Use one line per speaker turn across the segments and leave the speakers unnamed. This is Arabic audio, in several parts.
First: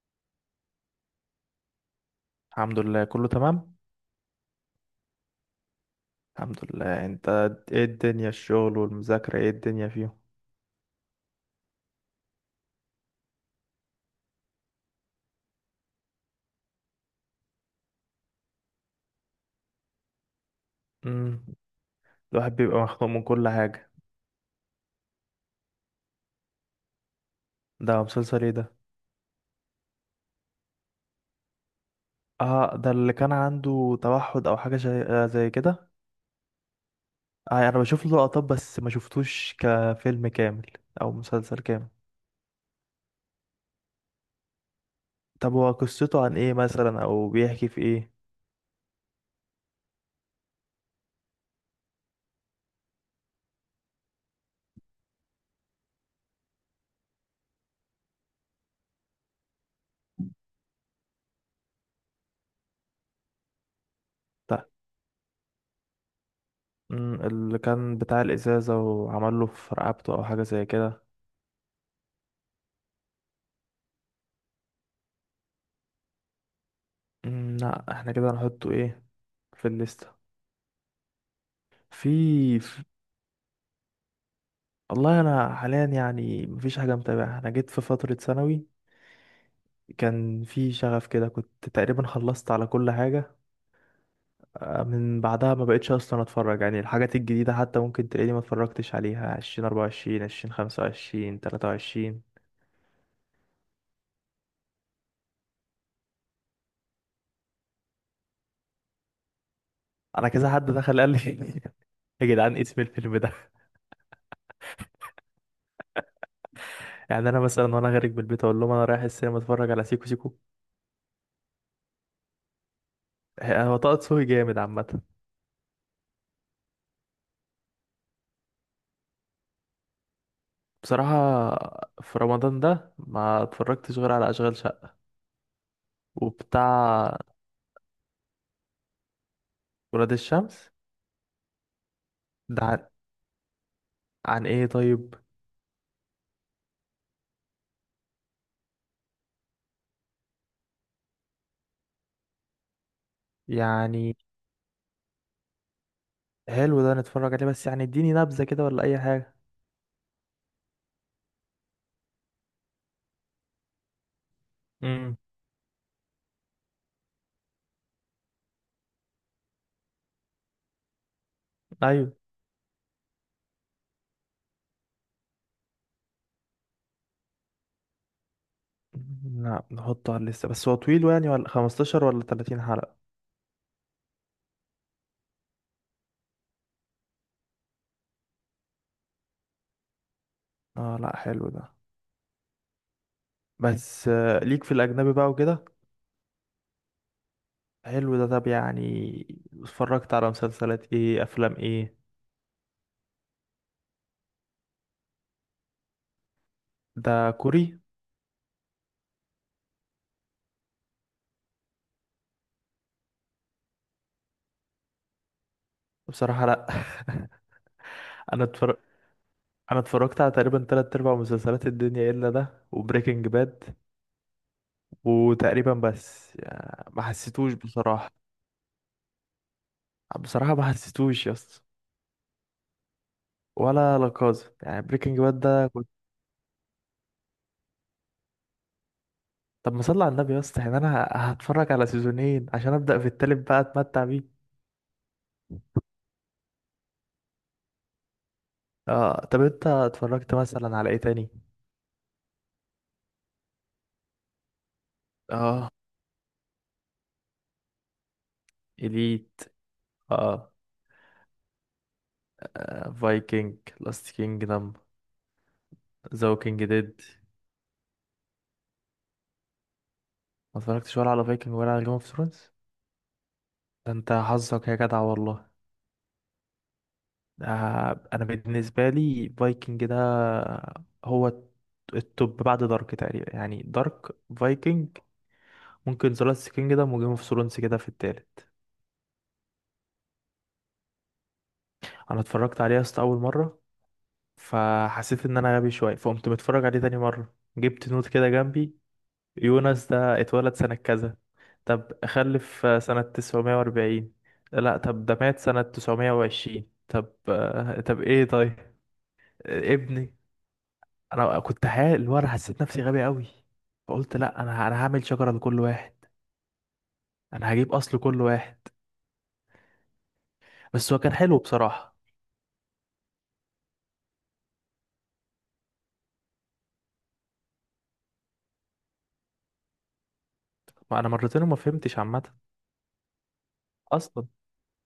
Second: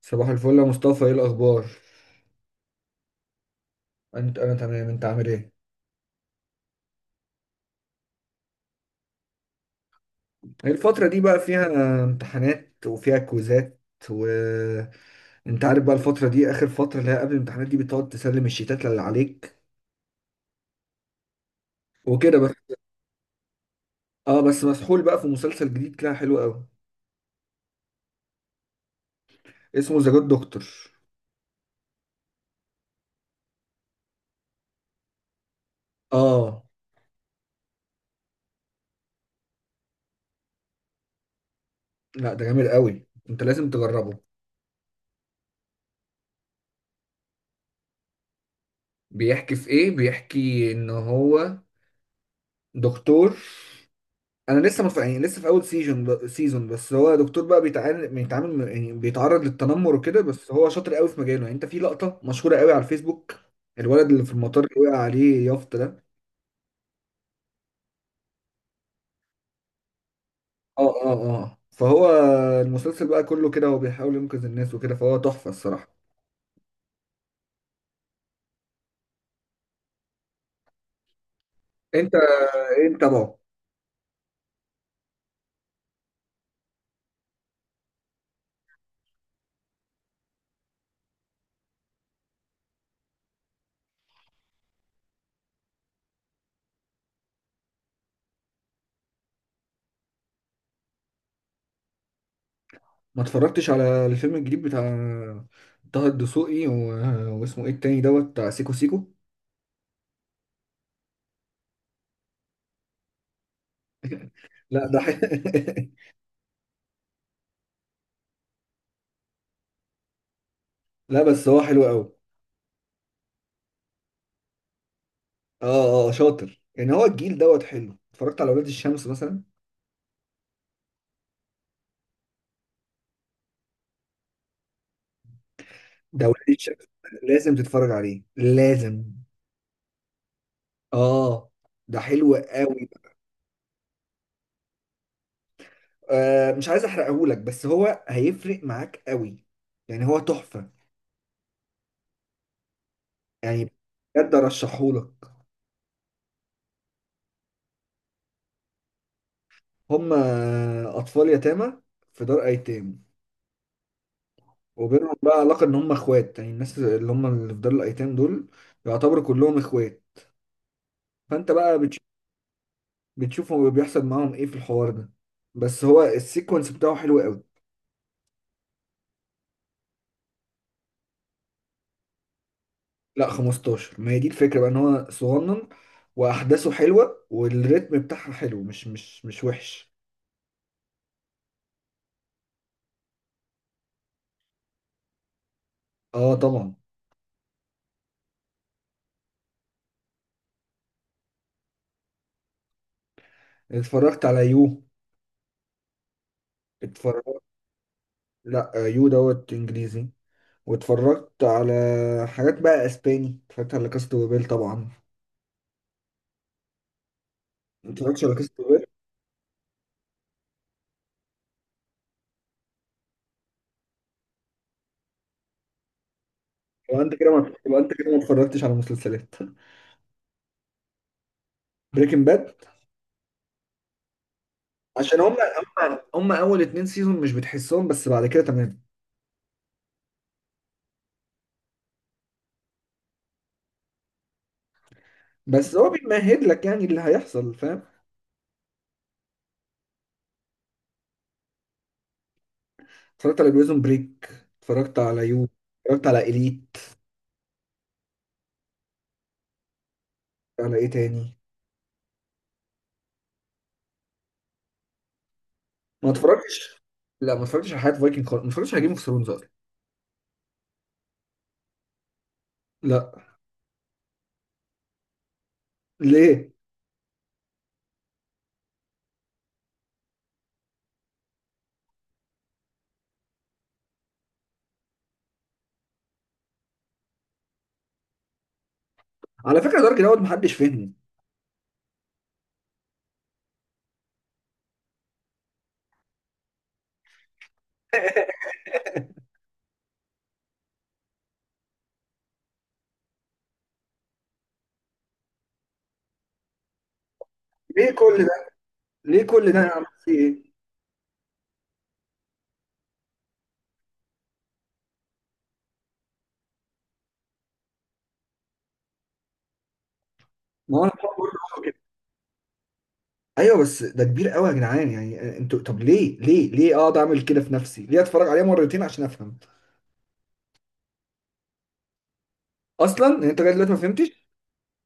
صباح الفل يا مصطفى، ايه الاخبار؟
الحمد لله، كله تمام.
انا تمام، انت عامل ايه؟
الحمد لله، انت؟ ايه الدنيا؟ الشغل والمذاكرة ايه الدنيا فيهم؟
الفتره دي بقى فيها امتحانات وفيها كويزات، و انت عارف بقى الفتره دي اخر فتره اللي هي قبل الامتحانات دي، بتقعد تسلم الشيتات اللي عليك
امم.
وكده بس.
الواحد بيبقى مخنوق من كل حاجة.
اه بس مسحول بقى في مسلسل جديد كده حلو قوي.
ده مسلسل ايه ده؟
اسمه ذا جود دكتور.
اه، ده اللي كان عنده توحد او حاجة زي كده.
اه.
انا بشوف له لقطات، بس ما شفتوش كفيلم كامل، او مسلسل كامل.
لا ده جامد قوي، انت لازم تجربه.
طب هو قصته عن ايه مثلا، او بيحكي في ايه؟
بيحكي في ايه؟ بيحكي ان هو دكتور. انا لسه يعني لسه في اول سيزون بس، هو دكتور بقى بيتعامل يعني بيتعرض للتنمر وكده، بس هو شاطر قوي في مجاله. يعني انت في لقطه مشهوره قوي على الفيسبوك، الولد اللي في المطار
ده،
اللي وقع عليه يافطه ده.
اللي كان بتاع الازازة وعمل له في رقبته او حاجة زي
اه،
كده.
اه. اه، فهو المسلسل بقى كله كده هو بيحاول ينقذ الناس وكده، فهو تحفه الصراحه.
لا، احنا كده هنحطه، ايه، في الليستة.
انت
في.
انت بقى.
والله انا حاليا يعني مفيش حاجه متابعه، انا جيت في فتره ثانوي كان في شغف كده، كنت تقريبا خلصت على كل حاجه. من بعدها ما بقتش اصلا اتفرج، يعني الحاجات الجديده حتى ممكن تلاقيني ما اتفرجتش عليها 20 24 20 25 23.
ما اتفرجتش على الفيلم الجديد بتاع طه الدسوقي واسمه ايه التاني دوت بتاع سيكو سيكو؟
انا كذا حد دخل قال لي، يا جدعان، إيه اسم الفيلم ده؟
لا ده ح...
يعني انا مثلا وانا خارج من البيت اقول لهم انا رايح السينما اتفرج على سيكو سيكو.
لا بس هو حلو قوي.
هو طه دسوقي جامد عامه.
اه، اه، آه شاطر، يعني هو الجيل دوت حلو. اتفرجت على ولاد الشمس مثلا.
بصراحه، في رمضان ده ما اتفرجتش غير على اشغال شقه
ده ولاد الشمس
وبتاع
لازم تتفرج عليه، لازم.
ولاد الشمس.
اه ده حلو
ده عن,
قوي.
عن ايه طيب؟
آه، مش عايز احرقهولك بس هو هيفرق معاك قوي، يعني هو تحفة، يعني
يعني
بجد ارشحهولك.
حلو، ده نتفرج عليه، بس يعني اديني نبذة كده ولا اي حاجة.
هم اطفال يتامى في دار ايتام، وبينهم
امم.
بقى علاقة ان هم اخوات، يعني الناس اللي هم اللي في دار الايتام دول يعتبروا كلهم اخوات. فانت بقى
ايوه.
بتشوفوا بيحصل معاهم ايه في الحوار ده، بس هو السيكونس بتاعه حلو قوي.
لا، نحطه على الليستة، بس هو طويل يعني؟ ولا 15 ولا 30 حلقة؟
لا 15، ما هي دي الفكرة بقى، ان هو صغنن واحداثه حلوة والريتم بتاعها حلو، مش وحش.
اه، لا، حلو ده. بس ليك في الاجنبي بقى وكده.
اه طبعا.
حلو ده، طب يعني اتفرجت على مسلسلات ايه، افلام ايه؟
اتفرجت على يو.
ده
اتفرجت.
كوري؟
لا، يو دوت انجليزي. واتفرجت على حاجات بقى اسباني، اتفرجت على كاست وبيل طبعا.
بصراحة لا.
ما اتفرجتش على
انا
كاست
اتفرج،
وبيل.
انا اتفرجت على تقريبا تلات ارباع مسلسلات الدنيا، الا ده وبريكنج باد. وتقريبا بس يعني ما حسيتوش
يبقى انت كده
بصراحة.
ما اتفرجتش على مسلسلات.
بصراحة ما حسيتوش يا اسطى.
بريكنج باد.
ولا لاكازا، يعني بريكنج
عشان هم
باد ده كنت.
هم هم اول اتنين سيزون مش بتحسهم، بس بعد كده تمام.
طب ما صلي على النبي يا اسطى، يعني انا هتفرج على سيزونين عشان ابدأ في التالت بقى اتمتع بيه؟
بس هو بيمهد لك يعني اللي هيحصل، فاهم.
اه، طب انت اتفرجت مثلا على ايه تاني؟
اتفرجت على بريزون بريك، اتفرجت على يو،
اه.
اتفرجت على اليت.
اليت. اه.
على ايه تاني؟
فايكنج، لاست كينجدم.
ما
ذا ووكينج
اتفرجتش.
ديد.
لا ما اتفرجتش على حياة فايكنج خالص، ما اتفرجتش على جيم اوف ثرونز اصلا.
ما اتفرجتش ولا على فايكنج ولا على جيم اوف ثرونز.
لا.
ده انت حظك يا جدع والله!
ليه؟
ده، انا بالنسبه لي فايكنج ده، هو التوب بعد دارك تقريبا، يعني دارك، فايكنج، ممكن ذا لاست كينجدم وجيم اوف ثرونز كده في التالت.
على فكره دارك دوت محدش فهمني.
انا اتفرجت عليه اصلا اول مره، فحسيت ان انا غبي شويه، فقمت متفرج عليه تاني مره، جبت نوت كده جنبي. يونس ده اتولد سنه كذا، طب خلف سنه 940، لا طب ده مات سنه 920، طب
ليه
طب
كل
ايه
ده؟
طيب.
ليه كل ده يا عم، في
ابني،
ايه؟
انا كنت حال اللي هو انا حسيت نفسي غبي قوي. فقلت لا، انا هعمل شجره لكل واحد، انا هجيب اصل كل واحد.
ما هو انا
بس هو كان
بحاول برضه
حلو
أقول كده.
بصراحه.
ايوه بس ده كبير قوي يا جدعان، يعني انتوا طب ليه ليه ليه اقعد اعمل كده في نفسي؟ ليه اتفرج عليه مرتين عشان افهم؟
ما انا مرتين وما فهمتش عامه.
اصلا يعني انت لغايه دلوقتي ما
اصلا
فهمتش.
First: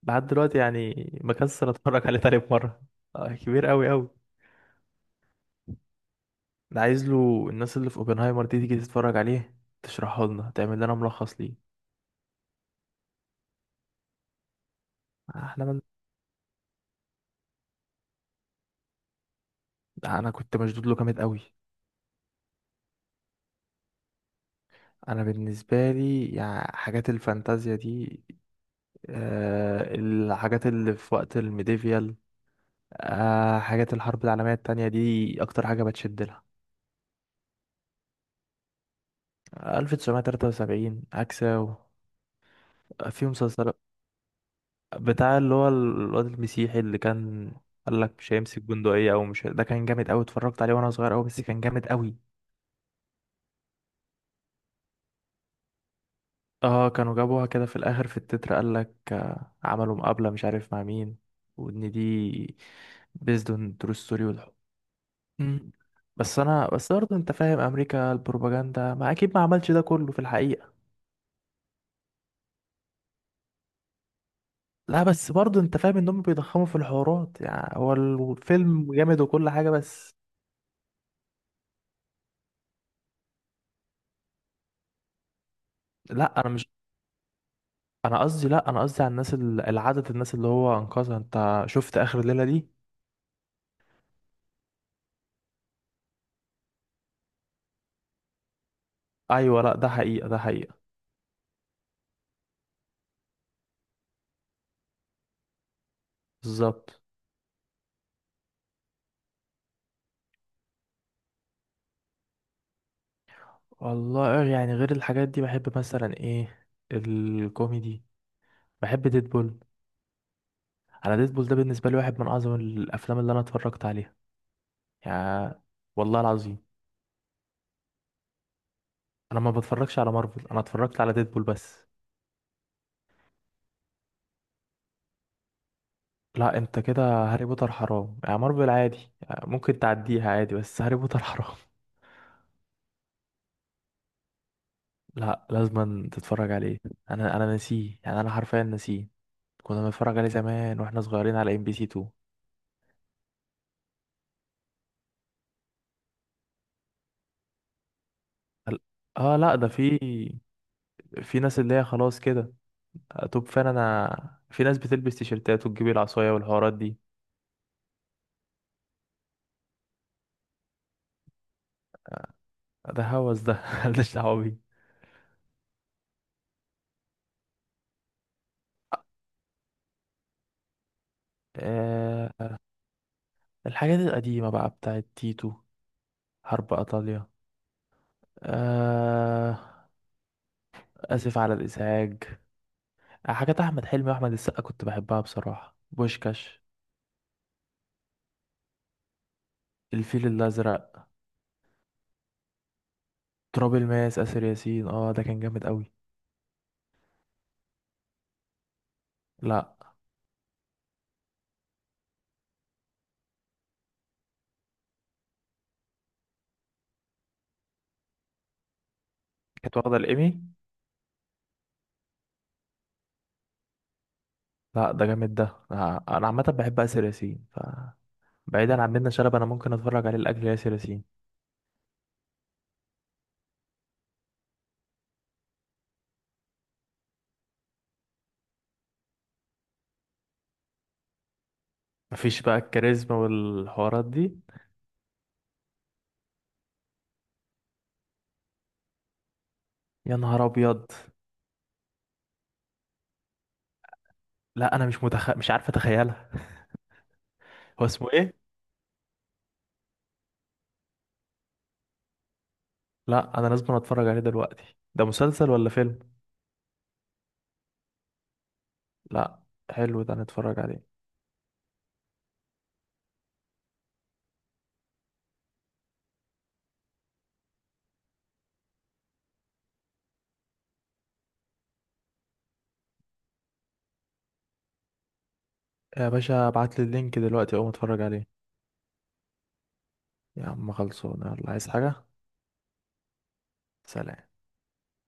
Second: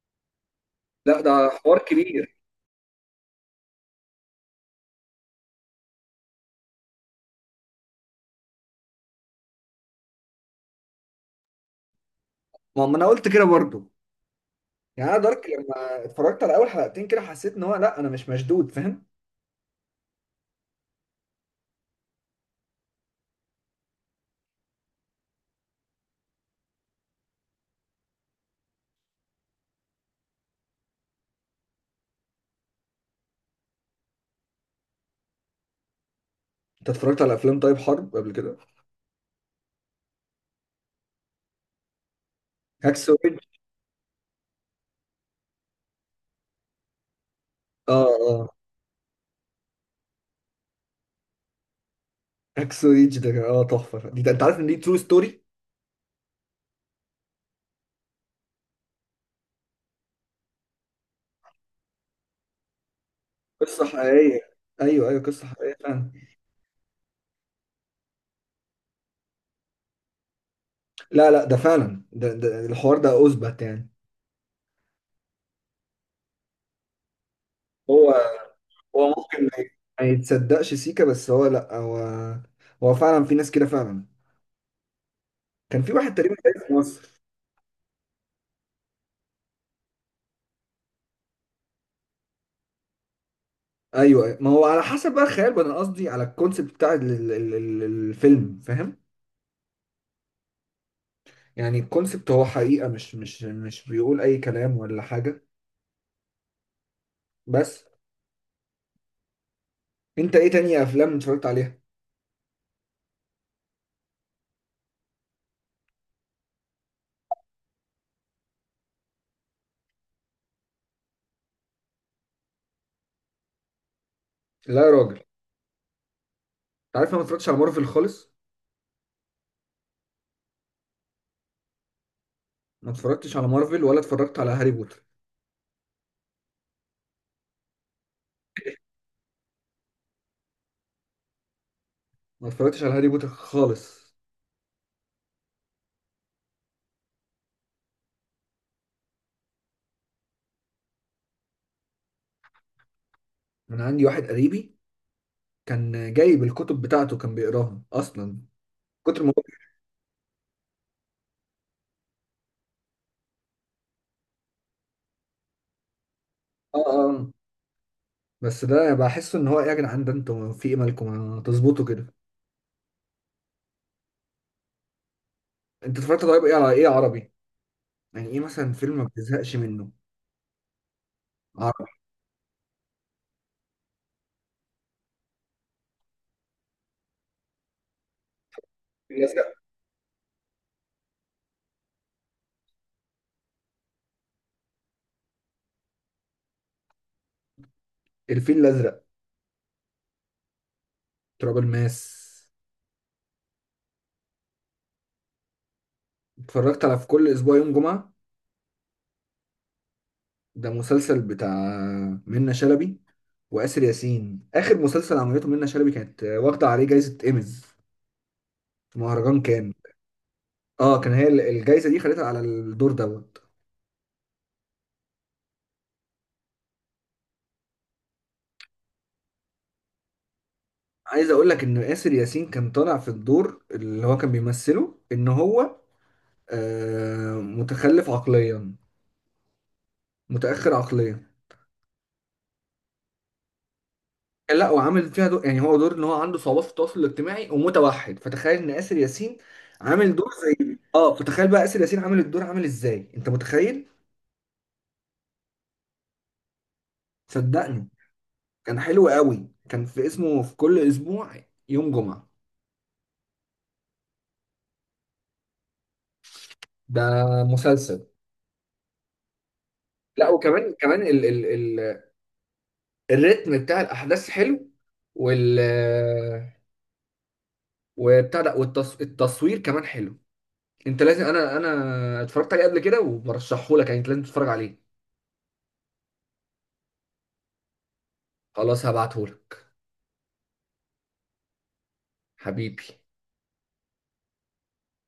لحد دلوقتي يعني
لا ده
مكسل
حوار
اتفرج عليه
كبير.
تاني مره. كبير قوي قوي. انا عايز له الناس اللي في اوبنهايمر دي تيجي تتفرج عليه، تشرحه لنا تعمل لنا ملخص ليه.
ما انا قلت كده برضه. يعني انا دارك
احنا من...
لما اتفرجت على اول حلقتين كده حسيت ان هو، لا انا مش مشدود، فاهم.
انا كنت مشدود له جامد قوي. انا بالنسبه لي يعني حاجات الفانتازيا دي، الحاجات اللي في وقت الميديفيال، حاجات الحرب العالمية التانية دي أكتر حاجة بتشد لها.
انت اتفرجت على افلام طيب حرب قبل كده؟
1973 عكسة.
هاكسو
في
ريدج.
مسلسل بتاع اللي هو الواد المسيحي اللي كان
اه
قالك مش
اه
هيمسك بندقية، أو مش هي- ده كان جامد أوي، اتفرجت عليه وأنا صغير أوي، بس كان جامد أوي.
هاكسو ريدج ده تحفه دي. ده انت عارف ان دي ترو ستوري،
اه، كانوا جابوها كده في الآخر في التتر قالك، عملوا مقابلة مش عارف مع مين، وإن دي based on
قصه
true story
حقيقيه.
والحب.
ايوه ايوه، قصه
مم.
حقيقيه فعلا.
بس أنا بس برضه أنت فاهم، أمريكا البروباجندا ما أكيد ما عملش ده كله في الحقيقة.
لا لا، ده فعلا، ده الحوار ده اثبت يعني.
لا بس برضه انت فاهم ان هم بيضخموا في الحوارات، يعني هو
هو
الفيلم
هو
جامد
ممكن
وكل حاجه
ما
بس.
يتصدقش سيكا، بس هو، لا هو، فعلا في ناس كده فعلا. كان في واحد تقريبا
لا انا
تاني
مش،
في مصر.
انا قصدي، لا، انا قصدي على الناس العدد الناس اللي هو انقذها، انت شفت اخر الليله دي؟
ايوه، أيوة. ما هو على حسب بقى الخيال بقى، انا قصدي على الكونسيبت بتاع الفيلم، فاهم.
ايوه لا، ده حقيقه، ده حقيقه.
يعني الكونسبت هو حقيقة، مش بيقول أي كلام ولا حاجة.
بالظبط.
بس أنت إيه تاني أفلام اتفرجت عليها؟
والله يعني غير الحاجات دي بحب مثلا ايه، الكوميدي. بحب ديدبول. انا ديدبول ده بالنسبه لي واحد من اعظم الافلام اللي انا اتفرجت عليها،
لا يا راجل، أنت
يعني والله العظيم.
عارف أنا ما اتفرجتش على مارفل خالص.
انا ما بتفرجش على مارفل، انا اتفرجت على ديدبول بس.
ما اتفرجتش على مارفل ولا اتفرجت على هاري بوتر.
لا انت كده! هاري بوتر حرام، يعني مارفل عادي، يعني ممكن تعديها عادي، بس هاري بوتر حرام.
ما اتفرجتش على هاري بوتر خالص.
لا، لازم تتفرج عليه. انا نسيه، يعني انا حرفيا نسيه. كنا بنتفرج عليه زمان واحنا صغيرين على ام بي سي 2.
من عندي واحد قريبي كان جايب الكتب بتاعته، كان بيقراها أصلا
ال-
كتر ما
اه،
هو.
لا ده في ناس اللي هي خلاص كده، توب فان، انا في ناس بتلبس تيشيرتات وتجيب العصايه والحوارات
آه،
دي.
آه، آه. بس ده بحس إن هو إيه يا جدعان، ده أنتوا في إيه؟ مالكم ما تظبطوا كده؟
ده هوس ده، مالناش دعوه بيه.
أنت اتفرجت طيب إيه على إيه عربي؟ يعني إيه مثلا فيلم ما بتزهقش منه؟ عربي.
آه الحاجات القديمة بقى بتاعت تيتو، حرب إيطاليا،
الفيل الأزرق.
آه آسف على الإزعاج، حاجات احمد حلمي واحمد السقا كنت بحبها بصراحه، بوشكاش.
الفيل الأزرق.
الفيل الازرق.
تراب الماس.
تراب الماس، اسر ياسين، اه ده كان جامد قوي.
اتفرجت على في كل اسبوع يوم جمعة؟
لا.
ده مسلسل بتاع منة شلبي وآسر ياسين. اخر مسلسل عملته منة شلبي كانت واخدة عليه جايزة ايميز في مهرجان كان.
كانت واخده الايمي؟
اه كان هي الجايزة دي خدتها على الدور دوت.
لا ده جامد ده. لا، انا عامه بحب اسر ياسين. بعيدا عن منة شلبي انا ممكن اتفرج عليه لاجل ياسر ياسين.
عايز اقول لك ان آسر ياسين كان طالع في الدور اللي هو كان بيمثله ان هو متخلف عقليا، متأخر عقليا.
مفيش بقى الكاريزما والحوارات دي؟
لا وعامل فيها دور، يعني هو دور ان هو عنده صعوبات في التواصل الاجتماعي ومتوحد، فتخيل ان آسر ياسين عامل
يا
دور
نهار
زي
ابيض!
فتخيل بقى آسر ياسين عامل الدور عامل ازاي، انت متخيل؟
لا انا مش عارف اتخيلها. هو
صدقني
اسمه ايه؟
كان حلو قوي، كان في اسمه في كل اسبوع يوم جمعة.
لا انا لازم اتفرج عليه دلوقتي، ده مسلسل ولا فيلم؟
ده مسلسل.
لا، حلو ده
لا
نتفرج
وكمان
عليه.
كمان ال ال ال الريتم بتاع الاحداث حلو، وال وبتاع ده، التصوير كمان حلو. انت لازم، انا اتفرجت عليه قبل كده وبرشحه لك، يعني انت لازم تتفرج عليه.
يا باشا ابعت لي اللينك دلوقتي اقوم اتفرج عليه.
خلاص هبعته لك.
يا عم خلصونا، يلا عايز حاجة؟
حبيبي.
سلام.